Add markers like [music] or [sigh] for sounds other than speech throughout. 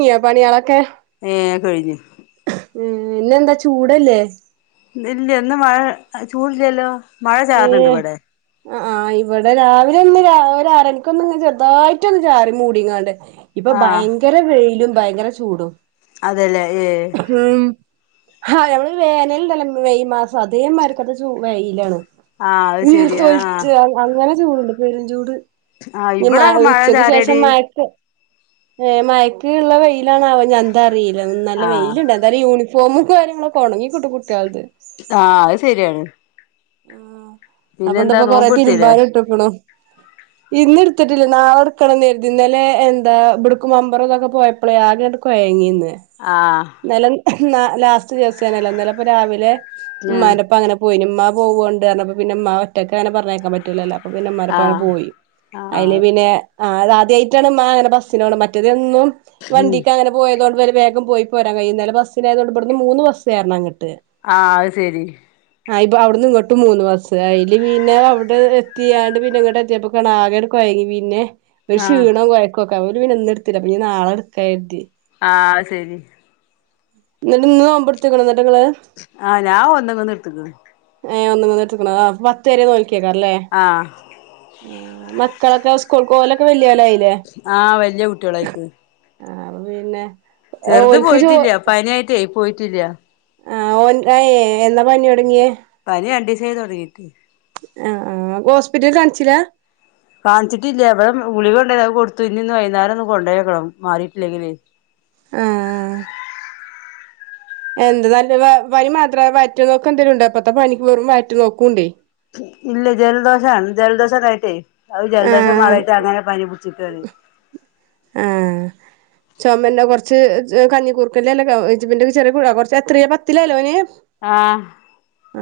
ചെയോ പണിയാളൊക്കെ. ഏഹ് കെഴ്‌ഞ്ഞു. ഏഹ് പിന്നെന്താ ചൂടല്ലേ? ഇല്ല്യെ. ഇന്ന് മഴ, ചൂട്ല്ലല്ലോ. ഏഹ്, അഹ് ആഹ് ആഹ് ഇവടെ രാവിലെ ഒന്ന് ഒരാ ഒരാറണിക്കൊന്ന് ഇങ്ങ് ചെറുതായിട്ടൊന്ന് ചാറി മൂടിങ്ങാണ്ട്. ഇപ്പൊ ആഹ് ഭയങ്കര വെയിലും ഭയങ്കര ചൂടും അതേല്ലേ ഏഹ് ഉം ഹാ ഞമ്മള് വേനല്ണ്ടല്ലോ, മെയ് മാസം അതേ മാരിക്കത്തെ ചൂ വെയിലാണ്. ആഹ് അത് ശരി ആ വിയർതൊൽച്ചാ അങ്ങനെ ചൂട്ണ്ട് പേരുംചൂട്. ആഹ് ഇ മാ ഇവിടൊക്കെ മഴ ഉച്ചക്ക് ശേഷം ചാറിയടി മയക്ക് ഏഹ് മയ‌ക്ക്‌ള്ള വെയിലാണോ ആവോ എന്താ അറീലാ നല്ല ആഹ് വെയില്ണ്ട് യൂണിഫോമും കാര്യങ്ങളൊക്കെ ഒണങ്ങി ക്ട്ടും കുട്ട്യാൾത്. ആഹ് അയ് ശെരി ആണ്. അപ്പൊന്ന്പ്പൊ കൊറേ നോമ്പ് എടുത്തില്ലേ തിര്മ്പാനു ട്ട്ക്ക്‌ണു. ഇന്ന്ട്ത്ത്ട്ടില്ല നാളെട്ക്കണം ന്നര്തി ഇന്നലെ എന്താ ഇബ്ട്ക്കും മമ്പറോം തൊക്കെ പോയ പ്പളേ ആകെങ്ങട് കൊയങ്ങീന്ന്. ആഹ്. ഇന്നലെ ന്നാ ലാസ്റ്റ് ദിവസേന്നല്ലോ ഇന്നലപ്പ രാവിലെ ആഹ് മ്മാന്റെപ്പ അങ്ങനെ പോയിന് മ്മാ പോവൊണ്ട് അർഞപ്പൊ പിന്നെ മ്മാ ഒറ്റക്കങ്ങനെ പർഞ്ഞയ്ക്കാം പറ്റൂലല്ലോ. അപ്പൊ പിന്നെ മ്മാന്റെപ്പം അങ്ങനേ ആഹ് പോയി, അയില് ആഹ് പിന്നെ ആഹ് അത് ആദ്യായിട്ടാണ് മ്മാ അങ്ങനെ ബസ്സിനോണ് മറ്റേതെന്നും ഉം വണ്ടീക്കങ്ങനെ പോയതൊണ്ട് ഇവര് വേഗം പോയി പോരാം കഴിയും, ഇന്നലെ ബസ്സിനായതൊണ്ട് ഇബട്ന്ന് മൂന്ന് ബസ് കേർണം അങ്ങട്ട്. ആഹ് അയ് സേരി. പ്പൊ അവ്ടുന്ന് ഇങ്ങട്ടും മൂന്ന് ബസ്സ്, അയില് പിന്നെ അവടെ എത്തിയാണ്ട് പിന്നെ ഇങ്ങട്ടെത്തിയപ്പൊ ങ്ങണാ ആകട് കൊയങ്ങി പിന്നെ ഒരു ആഹ് ക്ഷീണം കൊയ്ക്കൊക്കെ അവല് പിന്നെ ന്ന്ട്ത്തിലാ പഞ്ഞി ന്നാളട്ക്കാ കര്തി. ആഹ് സേരി. ന്ന്ട്ട് ഇന്ന് നോമ്പ്ട്ത്ത്ക്ക്‌ണൊ ന്ന്ട്ട് ങ്ങള്? ആഹ് ഞാ ഒന്നങ്ന്ന് ഇട്ത്ത്ക്ക്ണ്. ഏഹ് ഒന്ന്ങ്ങന്ന് എട്ത്ത്ക്ക്‌ണു ആഹ് അപ്പൊ പത്ത് വരെ ന്നൊൽക്കയ്ക്കാര്ലെ. ആഹ് ആഹ്, മക്കളൊക്കെ സ്കൂൾ കോലൊക്കെ വല്ല്യോലായി. ആഹ് വല്ല്യ കുട്ട്യാളായിക്ക്. ആഹ് അപ്പ പിന്നെ ചെർത് ഓൽക്ക് ചോ പോയ്റ്റില്ല്യാ പനിയായിട്ടെയ് പോയിറ്റില്ല. ആഹ് ഓൻ ആ യേഹ് എന്നാ പനിടൊങ്ങിയേ? പനി രണ്ടീസായി തൊടങ്ങീട്ട്. ആഹ് ആഹ്, ഓസ്പിറ്റൽല് കാൺചിലാ? കാൺച്ച്ട്ടില്ല ഇവടെ ഗുളികണ്ടായിന്നു അത് കൊട്ത്തു, ഇന്ന്ഞ് വൈന്നേരം ഒന്ന് കൊണ്ടോയോക്കണം മാറീട്ടില്ലെങ്കില്. ആഹ്. എന്ത്‌ നല്ല വെ പനി മാത്രാ വയറ്റ് ന്നൊക്കന്തേലുണ്ടോ? ഇപ്പത്തെ പനിക്ക് വെറും വയറ്റ് നോക്കുംണ്ടേയ്. ഇല്ല ജൽദോഷാണ് ജൽദോഷം തായിട്ടേയ് അവ് ജൽദോഷം ആഹ് മാറായിട്ട് അങ്ങനെ പനി പിട്ച്ച്ക്കാണ്. ആഹ്. ചോമന്റെ കൊർച്ച് ജ് കഞ്ഞിക്കൂർക്കന്റെല [unintelligible] ചെറിയേ കൊ കൊർച്ചെത്രയാ പത്തിലല്ലോ ഓന്? ആഹ്.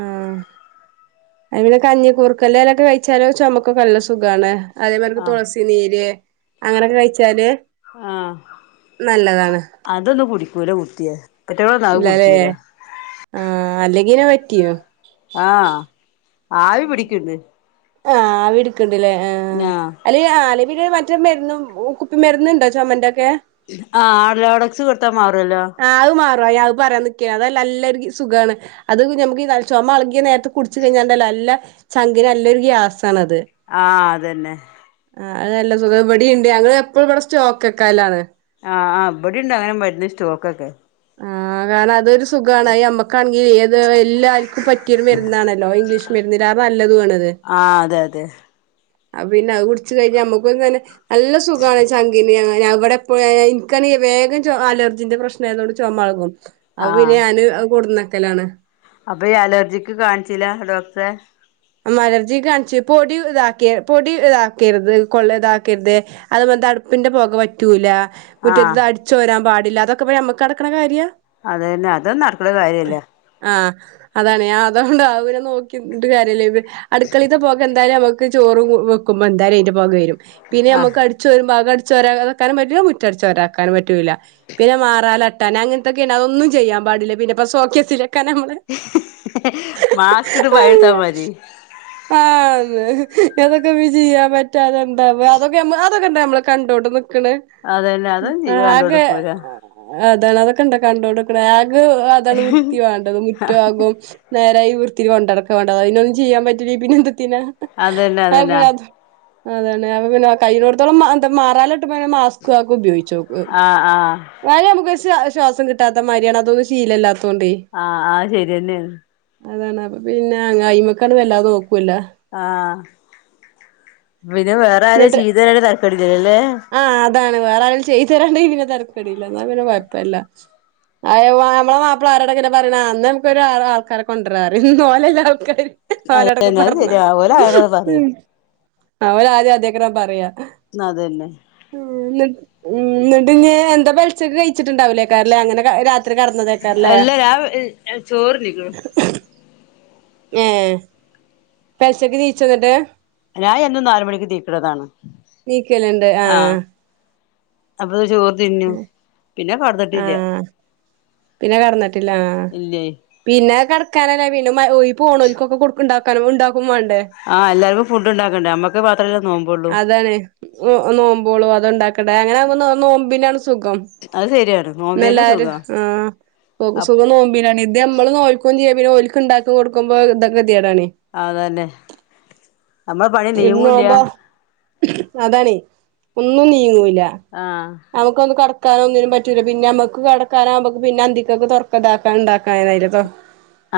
ആഹ് ഇവിടെ കഞ്ഞിക്കൂർക്കന്റെലക്കെ കയ്ച്ചാലു ചൊമക്കൊക്കെ നല്ല സു സുഖാണ് അതേമാര്ക്ക് ആഹ് തൊളസി നീര്, അങ്ങനെക്കെ കയ്ച്ചാല് ആഹ് ന്നല്ലതാണ്. അതൊന്നും കുടിക്കൂല കുട്ട്യേ. ഇല്ലാലെ ആഹ് അല്ലെങ്കീനാ പറ്റീനു. ആഹ്, ആവി പിടിക്ക്‌ണ്ട്. ആഹ്, ആവി ട്ക്ക്ണ്ട്ലെ ആഹ്. ഞാ അ [unintelligible] അല്ലേ പിന്നെ മറ്റെ മര്ന്നും കുപ്പി മര്ന്ന്ണ്ടോ ചൊമേന്റൊക്കെ ആ ആടലോട വിക്സ് കൊട്ത്താ മാറോല്ലോ ആ അത് മാറും അത് ഞാൻ പറയാൻ നിക്കേനി അതാ നല്ലൊരു സുഖാണ് അത് ഞമ്മക്ക് ഈ ചൊമ എളക്യേ നേരത്ത് കുടിച് കഴിഞ്ഞാണ്ടല്ലോ നല്ലെ ചങ്കിന് നല്ലൊരു ഗ്യാസാണത് ആ അതന്നെ ആ അത് നല്ല സുഖാ ഇവടീണ്ട് ഞങ്ങള് എപ്പളും ബടെ സ്റ്റോക്കക്കലാണ് ആ ആ ഇബടിണ്ട് അങ്ങനെ മര്ന്ന് സ്റ്റോക്കൊക്കെ ആ ഞാനതൊര് സ് സുഖാണ് അത് ഞമ്മക്കാണെങ്കി ഏത് എല്ലാര്ക്കും പറ്റ്യോര് മര്ന്നാണല്ലോ ഇംഗ്ലീഷ് മര്ന്നിലാറെ നല്ലതു ആണത് ആ അതെ അതെ അത് പിന്നെ അത് കുടിച്ച് കഴിഞ്ഞാ ഞമ്മക്കും തന്നെ നല്ല സുഖാണ് ചങ്കിന് ഇവടെ വേ ഇൻക്കാണെങ്കി വേഗം ചൊ അലർജിന്റെ പ്രശ്നായതോണ്ട് ചൊമ എൾകും അത് പിന്നെ ഞാന് അത് കൊട്ന്നെക്കലാണ് അപ്പ ഈ അലർജിക്ക് കാൺചില ഡോക്ടറെ ഉം അമലർജിക്ക് കാൺച്ച് പൊടി ഇതാക്കിയ പൊടി ഇതാക്കര്ത് കൊള്ള ഇതാക്കര്ത് അത് പോൽത്തെ അട്പ്പിന്റെ പൊക പറ്റൂല ആഹ് മുറ്റത്ത്ത്തെ അടിച്ചോരാം പാടില്ല അതൊക്ക ഇപ്പ ഞമ്മക്ക് നടക്ക്ണ കാര്യാ അതേന്നെ അതൊന്നും നടക്ക്ണ കാര്യല്ല ആ അതാണ് ഞാൻ അതുകൊണ്ട് അത് പിന്നെ നോക്കി നിന്നിട്ട് കാര്യല്ലേ അട്ക്കളീത്ത പൊക എന്തായാലും ഞമ്മക്ക് ചോറും വെ വെക്ക്മ്പ എന്തായാലും അയിന്റെ പൊക വെരും പിന്നെ ആ ഞമ്മക്ക് അട് ചോരും അകം അട്ചോരാതക്കാനും പറ്റൂല മുറ്റ അട്ച്ചോരാതക്കാനും പറ്റൂല പിന്നെ മാറാല തട്ടാന് അങ്ങൻത്തൊക്കേണ് അതൊന്നും ചെയ്യാം പാടില്ല പിന്നെ ഇപ്പ സോക്കേസിലെക്കാനാ നമ്മള് മാസ്ക് ഇട്ട് പണിട്ത്താ മതി ആന്ന് അതൊക്കെ പ്പ ചെയ്യാം പറ്റാതെ എന്താ അതൊക്കെ ഞമ്മ ആ അത് കണ്ടാ ഞമ്മള് കണ്ടോണ്ട് നിക്ക്ണ് അതന്നെ അതൊന്നും ചെയ്യ ആകെ കണ്ടുകൊടുക്കൂല അതാണ് അതൊക്കെണ്ടൊ കണ്ടോണ്ട്ക്ക്ണ് ആഗ് അതാണ് വൃത്തി വേണ്ടത് മുറ്റോം അകും നേരായി വൃത്തീല് കൊണ്ടട്ക്കാ വേണ്ടത് അയിനൊന്നും ചെയ്യാം പറ്റൂലെങ്കി പിന്നെ എന്തത്തിനാ അതന്നെ അതന്നെ [unintelligible] അതന്നെ അപ്പ പിന്നെ കയ്യിണോട്ത്തോളം മ എന്താ മാറാലട്ട്മ്പോ ഞാൻ മാസ് സ്ക്ക് ഒക്ക ഉപയോഗിച്ചോക്കും ആഹ് ആഹ് ന്നാലും ഞമ്മക്ക് ഒര് ശ്യ ശ്യാസം കിട്ടാത്ത മാര്യാണ് അതൊന്നും ശീലല്ലാതോണ്ടെ ആ ആ അത് ഷര്യേന്നേണ് അതാണ് അപ്പ പിന്നെ അയിമക്കാണ്ട് വല്ലാത നോക്കുല്ല ആ പിന്നെ വേറെ ആരോ ചെയ്‌തേരരാ തര്ക്കട്ല്ലലലേ ആ അതാണ് വേറ ആരേലും ചെയ്തെരാണ്ടെങ്കി പിന്നെ തര്ക്കെടില്ല ന്നാ പിന്നെ കൊഴപ്പല്ല അ [unintelligible] നമ്മളെ മാപ്പളാരോടെ എങ്ങനെ പറിണെ അന്ന നമുക്കൊര് ആൾ ആൾക്കാരെ കൊണ്ട്രാരാ പറിം ഓലല്ലേ ആൾക്കാര് ഓലോടക്ക അതന്നെ അത് പർഞ്ഞാ ശരിയാ ഓല് ആരെങ്കിലൊക്കെ പറയും ഓല് ആദ്യം അതെക്കാരം പറയാ അതന്നെ ഉം ന്ന ന്നട്ട് ഇഞ് എന്താ പെൽച്ചക്ക് കഴിച്ച്ട്ട്ണ്ടാവൂലേകാര ലെ അങ്ങനെ ക രാത്രി കട്ന്നതെ അല്ല ഞാം ചോറ്ന്ന്ക്ക്ണു ഏ പെൽച്ചക്ക് നീച്ചോ ന്നട്ട് ഞാൻ എന്നും നാല് മണിക്ക് നീക്ക്ണതാണ് നീക്കലുണ്ട് ആ ആഹ് അപ്പ ചോറ് തിന്നും പിന്നെ കട്ന്ന്ട്ടില്ല പിന്ന കട്ന്നിട്ടില്ല ആ ഇല്ലേ പിന്നെ കട്ക്കാനല്ല പിന്നെ മ ഈ പോണോൽക്കൊക്ക കൊട്ക്ക് ഇണ്ടാക്കാനും ഇണ്ടാ ആ എല്ലാര്ക്കും ഫുഡ്ഡ് ഇണ്ടാക്കണ്ടേ നമ്മക്ക് മാത്രല്ലേ നോമ്പോള്ളൂ അതങ്ങനെ ചെയ്യ് നോ നോമ്പോളൂ അത്ണ്ടാക്കട്ടെ. അങ്ങനെ ആവുമ്പോ നോമ്പിനാണ് സുഖം. അത് ശരിയാണ് നോമ്പിനന്നെ ന്നെല്ലാരും, സുഖാ ആഹ് അപ് സുഖം നോമ്പിനാണ്. ഇത് ഞമ്മള് നോൽകൂം ചെയ്യാ പിന്നെ ഓൽക്ക് ഇണ്ടാക്കി കൊട്ക്ക്മ്പോ എന്താ ഗെത്യേടാണെ. അതന്നെ നമ്മളെ പണി നീങ്ങൂല്ല. അതാണെയ്. ഒന്നും നീങ്ങൂല. ആഹ്. നമുക്കൊന്ന് കെട്ക്കാനൊന്നിനും പറ്റൂല. പിന്നമ്മക്ക് കെടക്കാനാവാമ്പക്ക് പിന്നന്തിക്കക്ക് തൊർക്കതാക്കാന്ണ്ടാക്കാനായീലെ തൊർ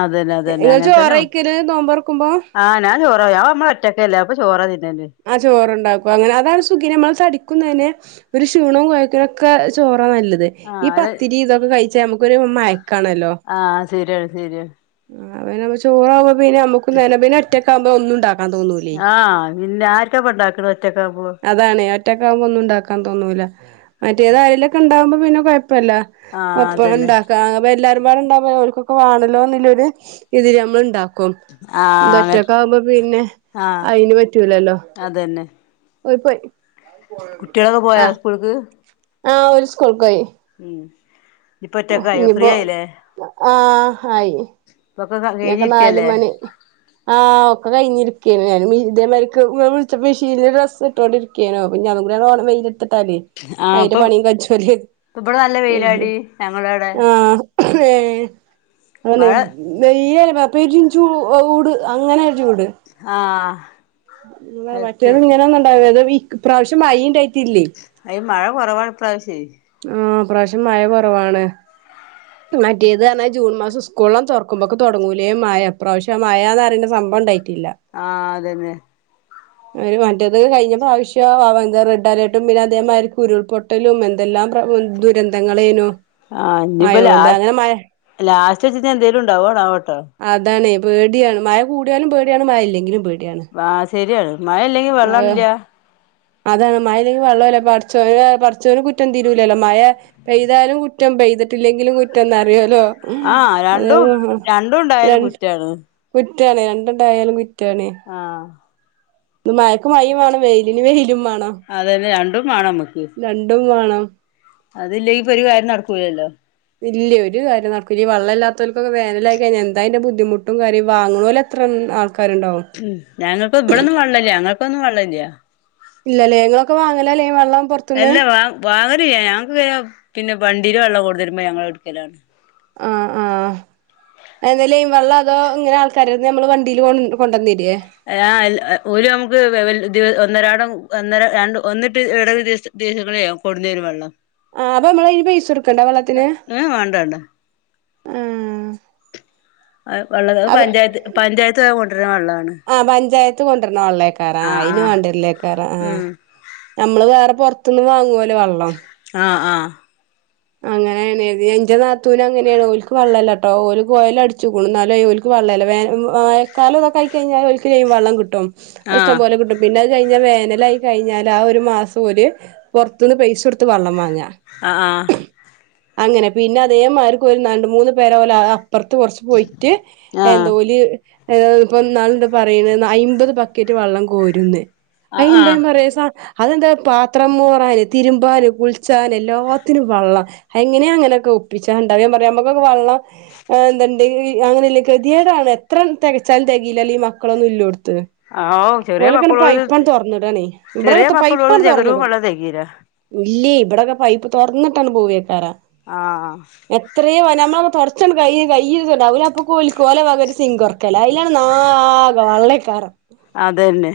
അതന്നെ അതന്നെ ഇങ്ങള് അങ്ങനെ തന്നെ ചോറയ്ക്കല് നോമ്പർക്കുമ്പോ? ആഹ് ഞാ ചോറാ. ഞാ നമ്മ ഒറ്റക്കല്ലെ അപ്പ ചോറാ തിന്നല്. ആഹ് ചോറുണ്ടാക്കും. അങ്ങന അതാണ് സുഖേ, നമ്മളെ തടിക്കു നല്ലെ. ഒരു ക്ഷീണു കൊയ്ക്കിനൊക്ക ചോറാ നല്ലത്. ആഹ് ഈ അല്ല പത്തിരിയും ഇതൊക്ക കയ്ച്ചാ നമുക്കൊര് മയക്കാണല്ലോ. ആഹ് ശരിയാണ് ശരിയാണ് ആഹ് അങ്ങനാവുമ്പോ ചോറാവ്മ്പ പിന്നമ്മ നെലവില് ഒറ്റക്കാവുമ്പ ഒന്നുണ്ടാക്കാൻ തോന്നുലെ. ആഹ് പിന്നെ ആർക്കാപ്പ ഇണ്ടാക്കണ ഒറ്റക്കാവുമ്പോ അ താണെ, ഒറ്റക്കാവുമ്പൊന്നുണ്ടാക്കാൻ തോന്നൂല. മറ്റേതായേലൊക്കണ്ടാവുമ്പ പിന്നെ കൊയ്പ്പല്ല. ആഹ് അപ്പൊ അതന്നെ എന്താക്കാ എല്ലാരുമ്പാടണ്ടാവുമ്പ ഓൽകൊക്കെ വാണല്ലോന്ന്ള്ളൊരു ഇതില് നമ്മള്ണ്ടാക്കും. കും. ആഹ് അങ്ങ ഇതൊറ്റക്കാവുമ്പ പിന്നെ ആഹ് അയ്ന് പറ്റൂലല്ലൊ. അതന്നെ പൊയ് പൊയ്. കുട്ട്യാളൊക്ക പോയ സ്കൂൾക്ക്? ആഹ് ഓര് സ്കൂൾക്കോയ്. ഉം. ഇപ്പൊ ഹൊ ഒറ്റക്കായോ ഫ്രീ ഇനിയിപ്പൊ, ആയില്ലേ ആഹ് ഹായ്. ഇപ്പൊക്കെ ഇഞ്ഞൊക്ക നാല് കഴിഞ്ഞിരിക്കല്ലേ മണി ആഹ് ഒക്കെ കയ്ഞ്ഞിരിക്കെയ്ണ് ഞാന്. ഇനി ഇതേമാരിക്ക് ഇങ്ങള് വിളിച്ചപ്പ മെഷീനില് ഡ്രസ്സ്ട്ടോണ്ടിരി ക്കേനു. ഇഞ്ഞതും കൂടെ ഓണം വെയ്ലെത്ത്ട്ടാലേ ആഹ് അയ്ന്റെ ഇപ്പം പണിയും കജ്ജൊല് എയ്തി. ഞമ്മളോടെ ആഹ് ഏഹ് അങ്ങനെ മഴ വെയ്ല് പ പെരും ചൂട് അങ്ങനൊര് ചൂട്. ആഹ്. അത് മറ്റേത് ഇങ്ങനൊന്ന്ണ്ടാവൂലാലോ. വീക് ഇപ്രാവശ്യം മയീണ്ടായ് അയ് മഴ കൊറവാണിപ്രാവ്ശ്യെ. ആഹ് ഇപ്പ്രാവശ്യം മഴ കൊറവാണ്. മറ്റേത് പറഞ്ഞാ ജൂൺ മാസം സ്കൂള് തൊർക്കുമ്പക്ക് തൊട്ങ്ങൂലേ മയ. ഇപ്രാവശ്യ മയാന്നറയണ്ട സംഭവണ്ടായ്ട്ടില്ല. ആഹ് അതന്നെ. ഒര് മറ്റേത് കയ്ഞ്ഞ പ്രാവശ്യം വ വന്ത റെഡ് അലേർട്ടും പിന്നെ അതേമായ്രി ഉരുൾപൊ ട്ടലും എന്തെല്ലാം പ്ര ദുരന്തങ്ങളേനു. ആഹ് ഇഞ്ഞ്പ്പ മഴോണ്ട് ലാസ് അങ്ങനെ മഴ ലാസ്റ്റെച്ച്ട്ട് എന്തേലും ഇണ്ടാവോന്നാവട്ടോ. അതാണെ, പേട്യാണ്. മയ കൂട്യാലും പേട്യാണ് മയ ഇല്ലെങ്കിലും പേട്യാണ്. ആഹ് ശര്യാണ് മയല്ലെങ്കി വെള്ളംല്ല. അതാണ് മഴല്ലെങ്കിൽ വെള്ളൂല്ല. പടച്ചോന് പടച്ചോന് കുറ്റം തീരൂലല്ലോ. മയ പെയ്താലും കുറ്റം പെയ്തിട്ടില്ലെങ്കിലു കുറ്റംന്നറിയോലോ. ആഹ് അതേ രണ്ടും രണ്ടുണ്ടായാലും രണ്ട് കുറ്റാണ്. കുറ്റാണ് രണ്ടുണ്ടായാലും കുറ്റാണ്. ആഹ്. ന്ന് മയക്ക് മയിം വാണം വെയ്ല്ന് വെയ്ലും വാണം. അതന്നെ രണ്ടും മാണമ്മക്ക്. രണ്ടും വാണം. അതില്ലെ ഈ പൊരി കാര്യും നടക്കൂലല്ലൊ. ഇല്ലെ ഒരു കാര്യും നടക്കില്ല ഈ വള്ളല്ലാത്തോൽകൊക്ക വേനലായ്കയ്ഞ്ഞ എന്തായ്ന്റെ ബുദ്ധിമുട്ടും കാര്യും വാങ്ങ്ണോല ത്രം ആൾക്കാര്ണ്ടാവും. ഉം ഞങ്ങക്കൊ ഇപടൊന്നും വള്ളല്ല ഞങ്ങൾക്കൊന്നും വള്ളല്ല. ഇല്ലലെ ങ്ങളൊക്ക വാങ്ങല ലെ വെള്ളം പൊർ അല്ലാ വാ വാങ്ങലിയ്യ ഞാക്ക് പിന്നെ വണ്ടീല് വെള്ളം കൊട്ന്നരുമ്പ ഞങ്ങള്ട്ക്കലാണ്. ആഹ് ആഹ് എന്ത ലൈം വെള്ളതോ ങ്ങനെ ആൾക്കാരെട്ത് നമ്മള് വണ്ടീല് കൊണ്ടന്നെര്യേ? ആഹ് അൽ ഓര് നമ്മക് വെവൽ ദിൽ ഒന്നരാടം ഒന്നര രണ്ട് ഒന്ന്ട്ട് ഇടവ് ദിവ്സ് ദിവസങ്ങളെ കൊട്ന്നര് വെള്ളം ആഹ് അപ്പൊ മ്മള് ഇ പൈസ കൊടുക്കണ്ടെ വെള്ളത്തിന് ഏ വേണ്ട വേണ്ട ആഹ് വെള്ളം അത് അപ പഞ്ചായത്ത് പഞ്ചായത്ത് കൊണ്ടുവരുന്ന വെള്ളമാണ് ആഹ് പഞ്ചായത്ത് കൊണ്ടര്ണ വെള്ളക്കെ കറ ആഹ് ആയിന് ആഹ് വേണ്ടില്ലേക്കാര ആഹ് ഉം നമ്മള് വേറെ പുറത്ത്ന്നും വാങ്ങുവലേ വെള്ളം ആഹ് ആഹ് അങ്ങനെയാണ്ത് എന്റെ നാത്തൂന് അങ്ങനെയാണ് ഓലക്ക് വള്ളല്ലാട്ടോ ഓര് കോയല അടിച്ചു എന്നാല് ഓൽക്ക് വെള്ളല്ല വെള്ളല്ല വോല ഇതൊെ ആയി കഴിഞ്ഞാൽ ഒരിക്കല കഴുമ്പ ഓൽക്ക് ലൈം വള്ളം കിട്ടും അത് ഇഷ്ടം ആഹ് പോലെ കിട്ടും പിന്നെ അത് കഴിഞ്ഞ വേനലായി കഴിഞ്ഞാല് ആഹ് ഒരു മാസം ഓല് പൊറത്തുന്ന് പൈസ കൊടുത്ത് വെള്ളം വാങ്ങ അ ആഹ് അങ്ങനെ പിന്നെ അതേ മരിക്ക് ഒല് രണ്ട് മൂന്ന് പേരെ പോ ഓല അപ്പുറത്ത് കുറച്ച് പോയിട്ട് ആഹ് എന്ത ആഹ് ഓല് ങ് ഇപ്പ ന്നാള് ന്താ പറയുന്ന് അയ്മ്പത് ബക്കറ്റ് വെള്ളം കോരുന്ന് അയമ്പ ആഹ് പറയാ അതെന്താ പാത്രം മോറാന് തിരുമ്പാന് കുളിച്ചാന് എല്ല ത്തിന് വെള്ളം എങ്ങനെയെ അങ്ങനെയൊക്കെ ഒപ്പിച്ചാ ഇണ്ടാവ പറയ നമ്മക്കെ വെള്ളം ങ് എന്ത്ണ്ട് അങ്ങനെല്ല കെതിയേടാണ് എത്ര തെകച്ചാലും തെകില്ലല്ല ഈ മക്കളൊന്നും ഇല്ലോടത്ത് ആഹ് ആഹ് ചെറിയ ഓലക്കങ് മക്കളോട് പൈപ്പാണ്ട് തൊറന്നിടാണ് ചെറിയ ഇവിടെക്കെ മക്കളോട് പൈപ്പാണ് ജഗരവും തുറന്നിടും വെള്ളം തികയില്ല ഇല്ലേ ഇപ ട്ടൊക്കെ പൈപ്പ് തുറന്നിട്ടാണ്ട് പോവേക്കാര ആഹ് എത്രയ വ നമ്മളട് തൊടച്ചണ്ട് ക കയ് അപ്പക്ക് ഓല് കോലെ വക ഒരു സിങ്ക് ഓർക്കല അയ്ലാണെ നാഗെ വള്ളക്കര അതന്നെ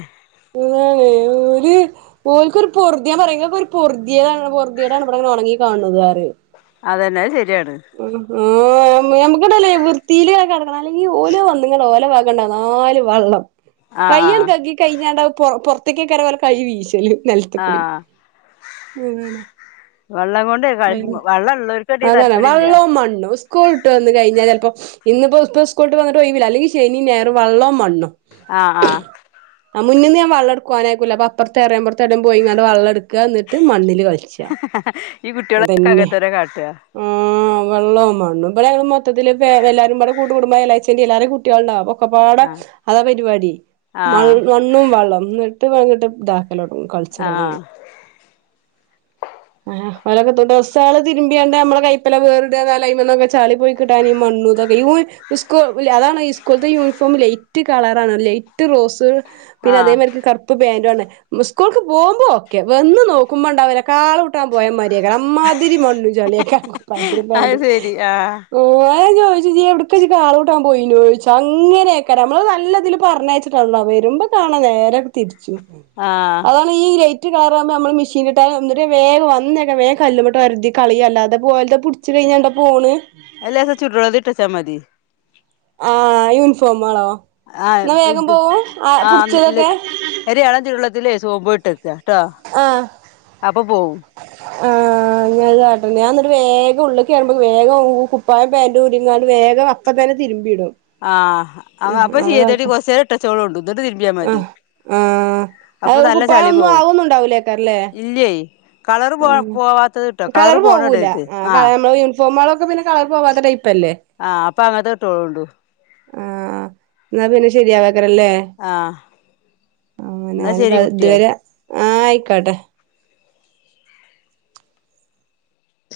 [unintelligible] ഒര് ഓൽക്കൊരു പൊറുതി ഞാൻ പറയ ഒരു പൊറുതിയെടാണ് പറുതിയെടാണ് ഇവിടെങ്ങന ഒണങ്ങി കാണ്ണത് അറി അതന്നെ അത് ശരിയാണ് ഞമ്മക്കടല്ലേ വൃത്തിയില കെടക്കണം അല്ലെങ്കി ഓല് വന്ന്ങ്ങാണ്ട് നിങ്ങള ഓലോ ക്കണ്ട നാല് വെള്ളം ആഹ് ആഹ് കയ്യാണ് കി കഴഞ്ഞാ പുറത്തേക്കൊക്കെ പോലെ കൈ വീശല് നെലത്ത്ക്കൂടി ആഹ് അങ്ങനെ വെള്ളം കൊണ്ട് [unintelligible] വെള്ളം ഉള്ളവർക്കടി അതഞ്ഞ തരക്കേടില്ല വെള്ളവും മണ്ണു സ്കൂൾട്ട് വന്ന് കഴിഞ്ഞാൽ ചിലപ്പോ ഇന്ന ഇപ്പോ ഇപ്പോൊ സ്കൂളിട്ട വന്നിട്ട് പോയില്ല അല്ലെങ്കിൽ ശനി ഞായറു വള്ളോ മണ്ണോ ആഹ് ആഹ് ആഹ് മുന്ന്ന്ന് ഞാൻ വെള്ള ട്ക്കാനായിക്കൂല അപ്പറത്തെ എറയമ്പുറത്തെ ഏടം പോയിങ്ങാണ്ട് വെള്ളംടുക്ക എന്നിട്ട് മണ്ണില് കളച്ച് ഈ കുട്ടിയോൾ ഒക്കെ അങ്ങനെതന്നെ കാട്ടാ ആഹ് മണ്ണ ഇവി മൊത്തത്തില് എല്ലാരും ഇവിടെ കൂട്ട കുടുംബാ എലച്ചന്റെ എല്ലാരും കുട്ടികളണ്ട് ക്കൊപാടെ ആ അതാ പരിപാടി ആ മണ്ണ് ഇും വെള്ളം ന്നട്ട് വങ്ങിട്ട് ഡാക്കലോടങ്ങും ആ കളിച്ചലോടങ്ങും ആഹ് അവരൊക്കെ തൊട്ട്സകൾ രുമ്പിയാണ്ട് നമ്മ കൈപ്പ വേറരു വിലന്നൊക്കെ ചളി പോയി കിട്ടൻ ഈ മണ്ണതൊക്കെ ഈ സ്കൂ അതാണോ ഈ സ്കൂളത്തെ യൂണിഫോം ലൈറ്റ് കളറണോ ലൈറ്റ് റോസ് പിന്നെ ആ അതേമാതിരി ക ഇപ്പ പേണ് സ്കൂൾക്ക് പോകുമ്പോ ഒക്കെ വന്ന് നോക്കുമ്പോണ്ട അവന കാള കൂട്ടാൻ പോയാ മാതിരി അമ്മാതിരി മണ്ണും ചളിയും അയക്കാരം അത് ശരി ആ എവിട്ക്ക കാള കൂട്ടാൻ പോയി ചോദിച്ച അങ്ങനെയൊക്കെ നമ്മള് നല്ലതില് പറഞ്ഞയച്ചട്ടാ ഉള്ള വരുമ്പോ കാണോ നേരൊ തിരിച്ചു ആഹ് ഈ ലൈറ്റ് കളറാവുമ്പോ നമ്മ മെഷീൻ ഇട്ട വേ വന്നി കല്ലുമ ഇട്ട് ഒരതി കളി അല്ലാതെ ഓലത് പിടിച്ചച്ച് കഴിഞ്ഞാണ്ടാ പോണ് അല്ല അത് ചൂട് വെള്ളത്തിൽ ഇട്ടച്ച മതി ആ യൂണിഫോമാ ആണോ ആ എന്നാ വേഗം പോവോ ആ പിടിച്ചതൊക്കെ ഒരെളം ചൂടെള്ളത്തിലേയ് സോപ്പുംൽ ട്ടക്ക ട്ടൊ ആഹ് അപ്പോ പോവും ആഹ് അങ്ങനന്നെ കാട്ടല് ഞാന്നിട്ട് വേഗം ഉള്ള്ക്കേറുമ്പ വേഗം കുപ്പായം പേന്റുരീങ്ങാണ്ട് വേഗ അപ്പത്തന്നെ തിര്മ്പിടും ആഹ് അപ്പൊ ചീയതേടി കൊർച്ചേരം ഇട്ടച്ചോളൊണ്ട് ന്ന്ട്ട് തിര്മ്പ്യ മതി ആഹ് ആഹ് അപ്പൊ അത് നല്ല ചളി കുപ്പായൊന്നും പോവും ആവൊന്നുണ്ടാവൂലേക്കാരല്ലേ ഇല്ലേ കളറ് പോ ഉം പോവാത്തത് ഇട്ടോ കളർ കളറ് പോണ പോവൂല ഇടരുത് ആ നമ്മ യൂ ഫോമാളൊക്കെ പിന്നെ കളർ പോവാത്ത ടൈപ്പല്ലേ ആഹ് അപ്പൊ അങ്ങത്തെ ഇട്ടോളൊണ്ടു ആഹ് ന്നാ പിന്നെ ശരിയാവാക്കരല്ലേ ആ ആ എന്നാ ഞാന് ശരി ഇത് കുട്ടിയെ വരെ ആഹ് ആയിക്കോട്ടെ